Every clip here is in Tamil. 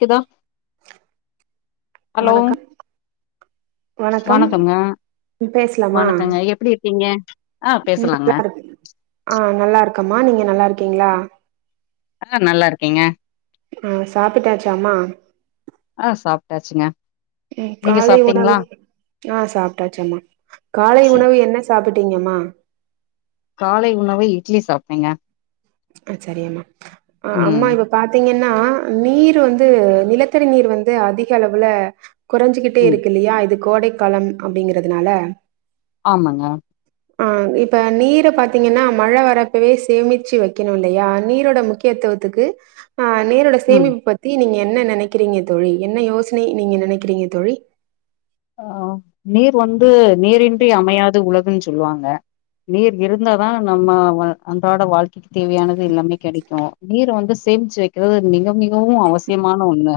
குதா ஹலோ வணக்கம் வணக்கம் வணக்கங்க பேசலாமா வணக்கங்க ம் எப்டி இருக்கிங்க ஆ பேசலாங்க நல்லா இருக்கு ஆ நல்லா இருக்கம்மா நீங்க நல்லா இருக்கீங்ளா ஆ நல்லா இருக்கேங்க ஆ சாப்பிட்டாச்சா மா ஆஹ் சாப்ட்டாச்சுங்க ம் நீங்க காலை சாப்ட்டீங்களா உணவு ஆ சாப்ட்டாச்சுங்மா காலை சேரி உணவு என்ன சாப்புட்டீங்க மா காலை உணவு இட்லி சாப்ட்டேங்க ஆ சரியாமா அ அம்மா ம் இங்க பாத்தீங்கன்னா நீர் வந்து நிலத்தடி நீர் வந்து அதிக அளவுல கொறஞ்சுகிட்டே ம் இருக்கு இல்லயா இது கோடை காலம் அப்டிங்கறதுனால ஆமாங்க ஆ இப்ப நீர பாத்தீங்கனா மழ வரப்பவே சேமிச்சு வக் கிணு இல்லயா நீரோட முக்கியத்துவத்துக்கு அ நீரோட ம் சேமிப்பு பத் தி நீங்க என்ன நெனைக்கிறீங்க தோழி என்ன யோசனை நீங்க நெனைக்கிறீங்க தோழி அ நீர் வந்து நீரின்றி அமையாது உலகுன் சொல்வாங்க நீர் இருந்தாதா நம்ம வ அன்றாட வாழ்க்கைக்கு தேவையானது எல்லாமே கெடைக்கு நீர வந்து சேம்ச்சு வைக்கிறது மிக மிகவு அவசியமான ஒன்னு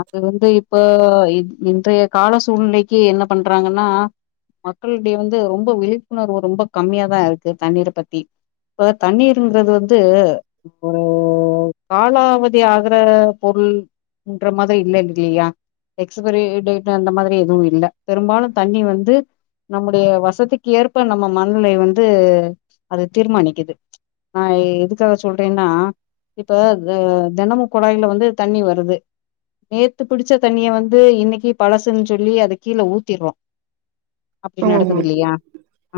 அது வந்து இப்ப இன் இன்றைய கால சூழ்நிலைக்கு என்ன பண்றாங்கனா மக்களிடைய வந்து ரொம்ப விழிப்புணர்வு ரொம்ப கம்மியா தா இருக்கு தண்ணீர பத்தி இப்ப தண்ணீருங்றது வந்து இப்போ காலாவதி ஆகுற பொருள் ன்ற மாதிரி இல்ல இன்னிக்லியா எக்ஸுபரி டேட் டு அந்த மாதிரி எதுவு இல்ல பெரும்பாலு தண்ணி வந்து நம்முடைய வசதிக்கு ஏற்ப நம்ம மணநிலை வந்து அத தீர்மானிக்குது அ எதுக்காக சொல்றேனா இப்ப த தெனமு குழாய்ல வந்து தண்ணி வருது நேத்து பிடிச்ச தண்ணிய வந்து இன்னைக்கி பழசுன் சொல்லி அத கீழ ஊத்திறோ அப்டி ஆமாமா நடக்குது இல்லயா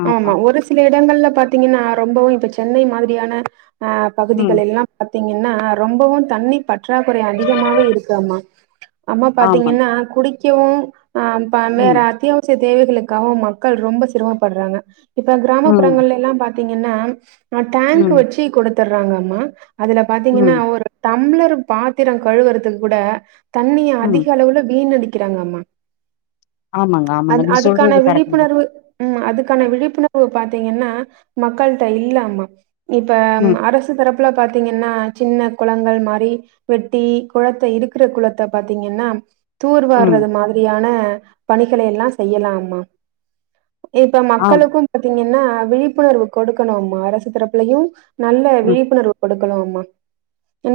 ஆமா சில எடங்கள்ல பாத்தீங்கனா ரொம்பவு இப்ப சென்னை மாதிரியான ஆ ம் பகுதிகள் எல்லா பாத்தீங்கனா ரொம்பவு தண்ணி பற்றாக்குறை அதிகமாவே இருக்காமா அம்மா ஆமாங் பாத்தீங்கனா குடிக்கவு அ பா ம் வேற அத்தியாவசிய தேவைகளு காவு மக்கள் ரொம்ப சிரமப்பட்றாங்க இப்ப ம், கிராமப்புறங்கள் எல்லா பாத்தீங்கனா ஆ டேங்க்கு ம், வச்சி குடுத்துடுறாங்கமா அதுல ம், பாத்தீங்கனா ஒர் தம்ளரு பாத்திரோ கழுவுறதுக்கு கூட தண்ணிய ம். அதிக அளவுல வீணடிக்கிறாங்கமா ஆமாங்க ஆமாங்க நீங்க சொல்றது கரெட்டுங்க வு ம் அதுக்கான விழிப்புணர்வு பாத்தீங்கனா மக்கள்ட்ட இல்லம்மா இப்ப ம் அரசு தரப்புல பாத்தீங்கனா சின்ன குளங்கள் மாரி வெட்டி குளத்த இருக்குற குளத்த பாத்தீங்கன்னா ம். தூர்வாரது மாதிரியான பணிகள் எல்லா செய்யலாம்மா இப்ப ஆம், மக்களுக்கு பாத்தீங்கனா விழிப்புணர்வு கொடுக்கலாமா அரசு தரப்புலையு நல்ல ம். விழிப்புணர்வு கொடு க்கலாமா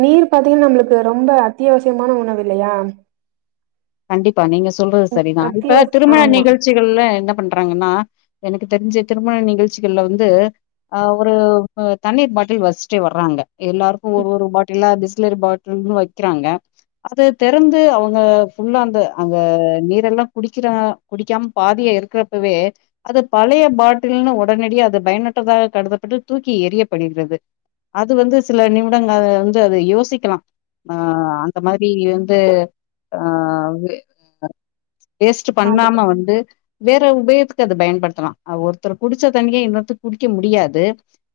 நீர் பாத்தீங்கனா நம்ளுக்கு ரொம்ப அத்தியாவசியமான உணவு இல்லயா கண்டிப்பா நீங்க சொல்றது சரி தா இப்ப அத்தியாவசிய திருமண ஆமா நிகழ்ச் சிகள்ல என்ன பண்றாங்கனா எனக்கு தெரிஞ்சு திருமண நிகழ்ச்சிகள்ல வந்து அ ஒரு அ தண்ணீர் பாட்டில் வச்ட்டே வராங்க எல்லாருக்கு ஒவ்வொரு பாட்டிலா பிஸ்லெரி பா ன்னு வைக்கிறாங்க அது திறந்து அவுங்க ஃபுல்லா அந்த அங்க நீரெல்லாம் குடிக்கிற குடிக்காம பாதியா இருக்கிறப்பவே அது பழைய பாட்டில்னு உடனடியா அது பயனற்றதாக கருதப்பட்டு தூக்கி எறியப்படுகிறது அது வந்து சில நிமிடங்கள் வந்து அத யோசிக்கலா ஆ அந்த மாரி வந்து அ வே அ வேஸ்ட்டு அது பண்ணாம வந்து வேற உபயத்துக்கு அது பயன்படுத்தலாம் அ ஒருத்தர் குடிச்ச தண்ணிய இன்னொருத்தர் குடிக்க முடியாது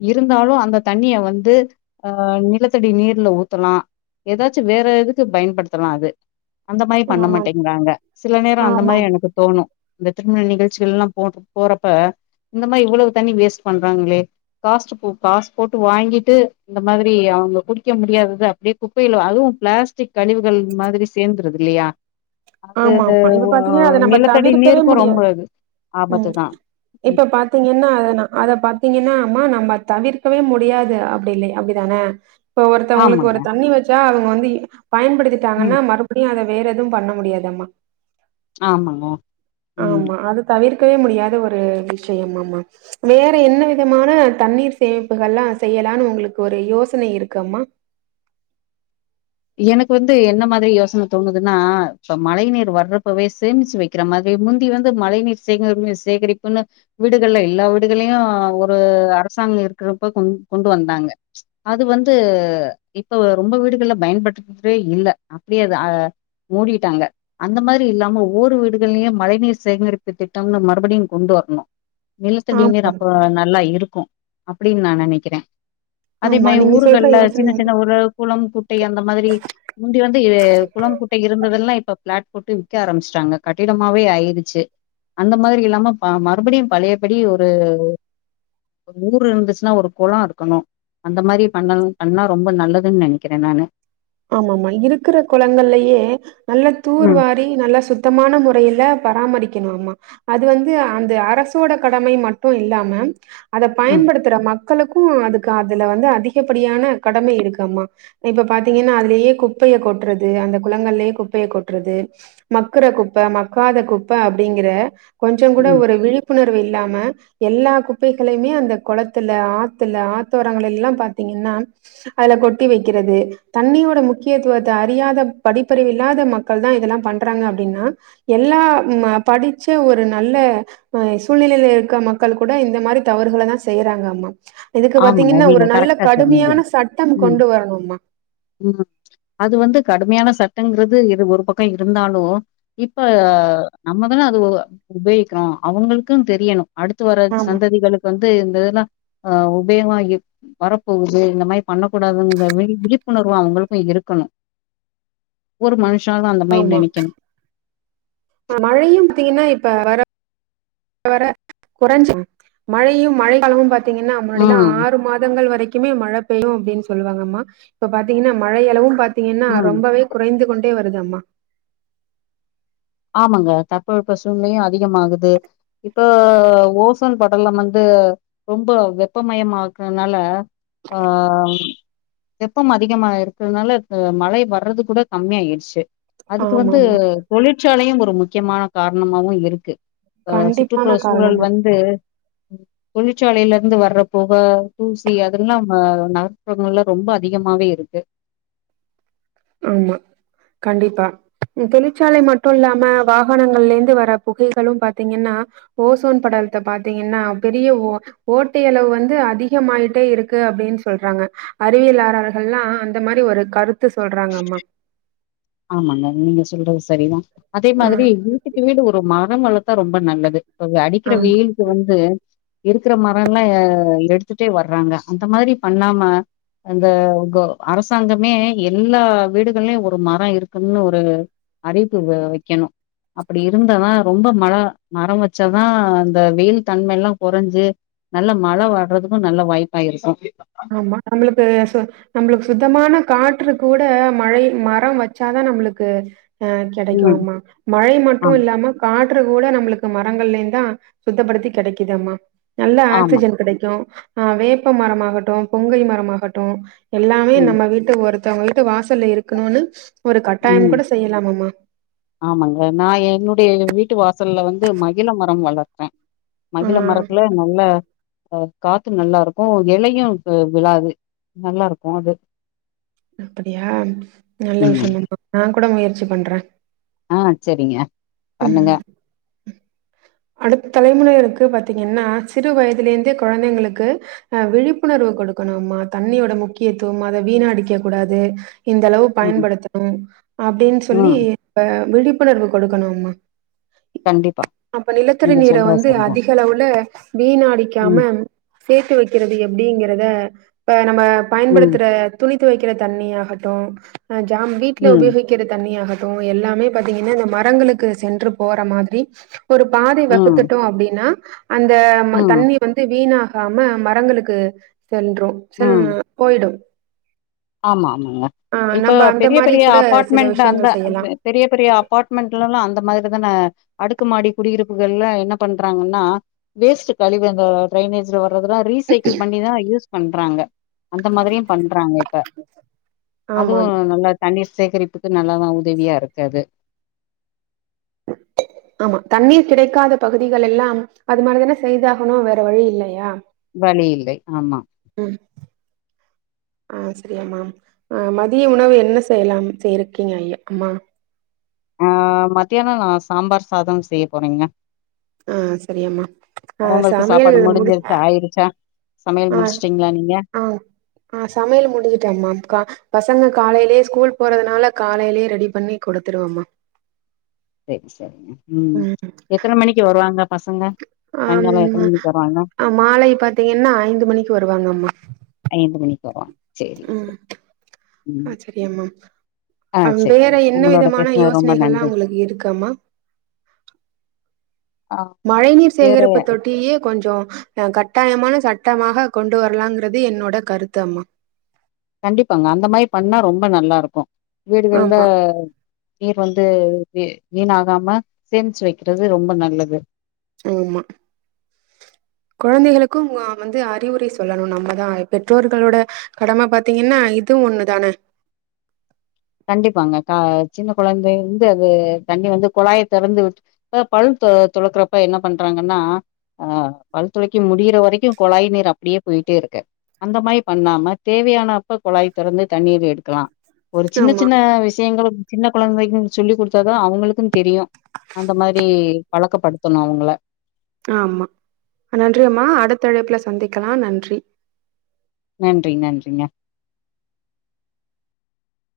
இருந்தாலும் அந்த தண்ணிய வந்து அ நிலத்தடி நீர்ல ஊத்தலாம் எதாச்சும் வேற இதுக்கு பயன்படுத்தலா அது அந்த மாரி பண்ண ஆமா மாட்டேங்குறாங்க சில நேரம் அந்த ஆமா மாரி எனக்கு தோணும் இந்த திருமண நிகழ்ச்சிகள் எல்லா போ போறப்ப இந்த மாரி இவ்வளவு தண்ணி வேஸ்ட் பண்றாங்களே காஸ்டு போ காசு போட்டு வாங்கிட்டு இந்த மாதிரி அவுங்க குடிக்க முடியாதது அப்படியே குப்பையில அதுவும் பிளாஸ்டிக் கழிவுகள் மாதிரி சேர்ந்துருது இல்லையா அது ஆமா அது ஆமா இப்ப ஓ பாத்தீங்கன்னா அத நம்ம நிலத்தடி தவிர்க்கவே நீருக்கும் ரொம்ப முடியாது அது ஆபத்து ம் தா இப்ப பாத்தீங்கன்னா அத ந அத பாத்தீங்கன்னா அம்மா நம்ம தவிர்க்கவே முடியாது அப்பிடி இல்லையா அப்பிடி தன இப்ப ஒருத்தவுங்களுக்கு ஆமாங்க ஒரு தண்ணி வச்சா அவுங்க வந்து ம் பயன்படுத்திட்டாங்கன்னா மறுபடியும் அத வேற எதுவும் பண்ண முடியாது ஆமா ஆமாங்க ம் ஆமா அது தவிர்க்கவே முடியாத ஒரு விஷயம் ஆமா வேற என்ன விதமான தண்ணீர் சேமிப்புகள்லா செய்யலானு உங்களுக்கு ஒரு யோசனை இருக்காம்மா எனக்கு வந்து என்ன மாதிரி யோசன தோணுதுன்னா இப்ப மழை நீரு வர்றப்பவே சேமிச்சு வைக் கிற மாதிரி முந்தி வந்து மழை நீீர் சேங்கரிப்புனு சேகரிப்புன்னு வீடுகள்ல எல்லா வீடுகளையு ஒரு அரசாங்கம் இருக்கிறப்ப கொ கொண்டு வந்தாங்க அது வந்து இப்ப ரொம்ப வீடுகள்ல பயன்படுத்தவே இல்ல அப்படியே அது மூடிட்டாங்க அந்த மாதிரி இல்லாம ஒவ்வொரு வீடுகள்லயும் மழை நீீர் சேகரிப்பு திட்டம்னு மறுபடியும் கொண்டு வரணும் நிலத்தடி நீர் ஆமாமா அப்ப நல்லா இருக்கும் அப்படின்னு நா நினைக்கிறே அதே ஆமா மாதிரி நீங்க சொல்ற ஊருகள்ல சின்ன யோசனை சின்ன ஒரு குளம் குட்டை அந்த மாதிரி முந்தி வந்து குளம் குட்டை இருந்ததெல்லா இப்ப பிளாட் போட்டு விற்க ஆரம்பச்சுட்டாங்க கடினமாவே ஆயிடுச்சு அந்த மாதிரி இல்லாம பா மறுபடியும் பழையபடி ஒரு ஒரு ஊர் இருந்துச்சுன்னா ஒரு குளம் இருக்கணு அந்த மாதிரி பண்ண பண்ணா ரொம்ப நல்லதுன் நினைக்கிறேன் நானு ஆமா ஆமா இருக்குற குளங்கள்லயே நல்ல ம் தூர்வார ரி நல்ல சுத்தமான முறையில பராமரிக்கணு ஆமா அது வந்து அந்த அரசோட கடமை மட்டும் இல்லாம அத ம் பயன்படுத்துற மக் களுக்கும் அதுக்கு அதுல வந்து அதிகப்படியான கடமை இருக்கு ஆமா இப்ப பாத்த தீங்கன்னா அதுலயே குப்பைய கொட்டுறது அந்த குளங்கள்லயே குப்பைய கொட்டுறது மக்குற குப்ப மக்காத குப்ப அப்படிங்குற கொஞ்சம் கூட ம் ஒரு விழிப்புணர்வு இல்லாம எல்லா குப்பைகளையுமே அந்த குளத்துல ஆத்துல ஆத்தோரங்கள் எல்லா பாத்தீங்கன்னா அதுல கொட்டி வைக்கிறது தண்ணியோட முக்கியத்துவத்த அறியாத படிப்பறிவு இல்லாத மக்கள்தா இதெல்லா பண்றாங்க அப்டின்னா எல்லா படிச்ச ஒரு நல்ல அ சூழ்நிலையில இருக்க மக்கள் கூட இந்த மாதிரி தவறுகள தா செய்யுறாங்க ஆமா இதுக்கு ஆமாங்க பாத்தீங்கன்னா நீங்க ஒரு நல்ல கரெக்டா சொன்னீங்க கடுமையான சட்டம் ம் கொண்டு வரணுமா ம் அது வந்து கடுமையான சட்டங்குறது இரு ஒரு பக்கோ இருந்தாலு இப்ப நம்ம தான அது உபயோகிக்கிறோ அவுங்களுக்கு தெரியணு அடுத்து வர ஆமா சந்ததிகளுக்கு வந்து இந்த இதுலா அ உபயமா இரு வரப்போகுது இந்த மாரி பண்ணக்கூடாதுங்கற மாரி விழிப்புணர்வு அவங்குளுக்கு இருக்கணு ஒரு மனுஷாலு அந்த மாரி நெனைக்கணு அ மழையு பாத்திங்னா இப்ப வர வர குறைஞ்சி மழையு மழைக்காலமு பாத் திங்கன்னா முன்னாடிலா ம், ஆறு மாதங்கள் வரைக்குமே மழ பெயு அப்டின் சொல்லுவாங்கம்மா இப்ப பாத்திங்கன்னா மழை அளவு பாத்திங்கன்னா ம். ரொம்பவே குறைந்து கொண்டே வருதம்மா ஆமாங்க தட்பவெட்ப சூழ்நிலையு அதிகமாகுது இப்ப ஓசோன் படலம் வந்து ரொம்ப வெப்பமயமா ஆக்குறனால ஆ வெப்பம் அதிகமா இருக்கறதுனால மழை வர்றது கூட கம்மி ஆயிர்ச்சு அதுக்கு வந்து ஆமாமா தொழிற்சாலையு ஒரு முக்கியமான காரணமாவு இருக்கு அ சுற்றுப்புற கண்டிப்பான சூழல் காரணமா வந்து தொழிற்சாலைலந்து வர்ற பொகை தூசி அதெல்லா வ நகர்புறங்கள்ல ரொம்ப அதிகமாவே இருக்கு ஆமா கண்டிப்பா தொழிற்சாலை மட்டு இல்லாம வாகனங்கள்லேந்து வர புகைகளு பாத்திங்கன்னா ஓசோன் படலத்த பாத்திங்கன்னா பெரிய ஓ ஓட்டையளவு வந்து அதிகமாயிட்டே இருக்கு அப்டின் சொல்றாங்க அறிவியலாளர்கள்லா அந்த மாரி ஒரு கருத்து சொல்றாங்கமா ஆமாங்க நீங்க சொல்றது சரிதான் அதே மாதிரி ம் வீட்டுக்கு வீடு ஒரு மரம் வளத்தா ரொம்ப நல்லது இப்ப இங்க அடிக்கிற ஆ. வெயிலுக்கு வந்து இருக்குற மரலா ஆ எடுத்துட்டே வராங்க அந்த மாரி பண்ணாம அந்த ஒங்கோ அரசாங்கமே எல்லா வீடுகளிலு ஒரு மரோ இரு இருக்குனு ஒரு அறிவிப்பு வ வைக்கணு அப்டி இருந்தாதா ரொம்ப மழ மரோ வச்சாதா இந்த வெயில் தன்மைலா கொறைஞ்சு நல்ல மழ வர்றதுக்கு நல்ல வாய்ப்பா இருக்கு ஆமா நம்புளுக்கு சொ நம்புளுக்கு சுத்தமான காற்று கூட மழை மரம் வச்சாதா நம்புளுக்கு அ கெடைக்கு ம் அம்மா மழை மட்டு ஆமா இல்லாம காற்று கூட நம்புளுக்கு மரங்களேந்தா சுத்தப்படுத்தி கெடைக்குதம்மா நல்ல ஆமா ஆக்சிஜன் கெடைக்கு ஆ வேப்ப மரமாகட்டு புங்கை மரமாகட்டு எல்லாமே ம் நம்ம வீட்டு ஒருத்தவங்க வீட்டு வாசல்ல இருக்கணுனு ஒரு கட்டாயம் ம் கூட செய்யலாம் அம்மா ஆமாங்க நா என்னுடைய எங் வீட்டு வாசல்ல வந்து மகிழ மரம் வளர்த்தே ஆ மகிழ மரத்துல நல்ல அ காத்து நல்லாருக்கு எலயு வ விழாது நல்லாருக்கு அது அப்டியா நல்ல ம் விஷயம்மா நா கூட முயற்சி பண்றே ஆ சரிங்க ம். பண்ணுங்க அடுத்த தலைமுறைகளுக்கு பாத்திங்கன்னா சிறு வயதுலேந்தே குழந்தைங்களுக்கு ஆ விழிப்புணர்வு குடுக்கணும்மா தண்ணியோட முக்கியத்துவம் அத வீணா அடிக்க கூடாது இந்தளவு ம் பயன்படுத்தணு அப்டின் சொல்லி ம் இப்ப விழிப்புணர்வு கொடுக்கணு அம்மா கண்டிப்பா அப்ப நிலத்தடி நீங்க நீர சொல்றது வந்து சரிதா அதிகளவுல ம் வீணாடிக்காம சேத்து வைக்கிறது எப்டிங்கறத இப்ப நம்ம ம் பயன்படுத்துற துணி தொவைக்கிற தண்ணியாகட்டு ஜாம் வீட்ல ம் உபயோகிக் கிற தண்ணியாகட்டு எல்லாமே பாத்தீங்கன்னா இந்த மரங்களுக்கு சென்று போற மாதிரி ஒரு பாதை ம் வகுத்துட்டோ அப்டின்னா அந்த ம் தண்ணி வந்து வீணாகாம மரங்களுக்கு சென்று செல் ம் போய்டு ஆமா ஆமாங்க இப்போ பெரிய மாரி பெரிய கூட சில அப்பார்ட்மண்ட் அந்த விஷயங்கள் செய்யலா அக்கு பெரிய பெரிய அபார்ட்மெண்ட்லலா அந்த மாதிரி தான அடுக்குமாடி குடியிருப்புகள்ல என்ன பண்றாங்கன்னா வேஸ்ட் கழிவுங்க ட்ரைனேஜ்ல வரதுலா ரீசைக்கள் பண்ணிதா யூஸ் பண்றாங்க அந்த மாதிரியு பண்றாங்க இப்ப அதுவு ஆமா நல்லா தண்ணீர் சேகரிப்புக்கு நல்லாதா உதவியா இருக்கு அது ஆமா தண்ணீர் கிடைக்காத பகுதிகள் எல்லாம் அது மாதிரிதான செய்தாகணு வேற வழி இல்லயா வழி இல்லை ஆமா ம் ஆ சரியாமா ஆ மதிய உணவு என்ன செய்யலா செய்ருக்கீங்க அம்மா ஆ மத்தியானம் நா சாம்பார் சாதம் செய்ய போறங்க ஆ சரியாம்மா ஆ அவங்களுக்கு சமையல் சாப்பாடு முடி முடிஞ்சிருச் ஆயிருச்சா சமையல் ஆ முடிச்சுட்டீங்ளா நீங்க ஆ ஆ சமையல் முடிஞ்சுட்டு அம்மா பசங்க காலைலயே ஸ்கூல் போறதுனால காலைலயே ரெடி பண்ணி குடுத்துடுவம்மா செரி செரிங்க ம் எத்தன மணிக்கு வருவாங்க பசங்க சாயங்காலோ எத்தன மணிக்கு வருவாங்க ஹம் மாலை பாத்தீங்கன்னா ஐந்து மணிக்கு வருவாங்கம்மா ஐந்து மணிக்கா சேரி ம் சேரி ஆ சரியாம்மா ஆ வேற சேரிங்க என்ன உங்களோட விதமான பேசுனது ரொம்ப யோசனைகலா நன்றி உங்ளுக்கு இருக்கம்மா ஆ மழை நீர் வேற சேகரிப்பு தொட்டிலயே கொஞ்சோ ஹ கட்டாயமான சட்டமாக கொண்டு வரலாங்கறது என்னோட கருத்து அம்மா கண்டிப்பாங்க அந்த மாரி பண்ணா ரொம்ப நல்லாருக்கு வீடுகள்ல ஆமா நீர் வந்து வீணாகாம சேமிச்சு வக்கிறது ரொம்ப நல்லது சொ மா கொழந்தைகளுக்கும் நாம் வந்து அறிவுரை சொல்லணு நம்மதா பெற்றோர்களோட கடம பாத்தீங்கன்னா இதுவு ஒன்னுதான கண்டிப்பாங்க க சின்ன கொழந்தையிருந்து அது தண்ணி வந்து குழாய திறந்து விட் இப்ப பல் தொ துளக்கறப்ப என்ன பண்றாங்கன்னா ஆ பல்துளக்கி முடியிற வரைக்கு குழாய் நீர் அப்டியே போய்ட்டே இருக்கு அந்த மாரி பண்ணாம தேவையான அப்ப கொழாய் தெறந்து தண்ணீர் எடுக்லா சின்ன ஆமா சின்ன விஷயங்கள் சின்ன கொழந்தைக்கும் சொல்லி குடுத்தாதான் அவங்களுக்கு தெரியு அந்த மாரி பழக்கப்படுத்தணு அவங்கள ஆமா நன்றி அம்மா அடுத்த அழைப்புல சந்திக்கலா நன்றி நன்றி நன்றிங்க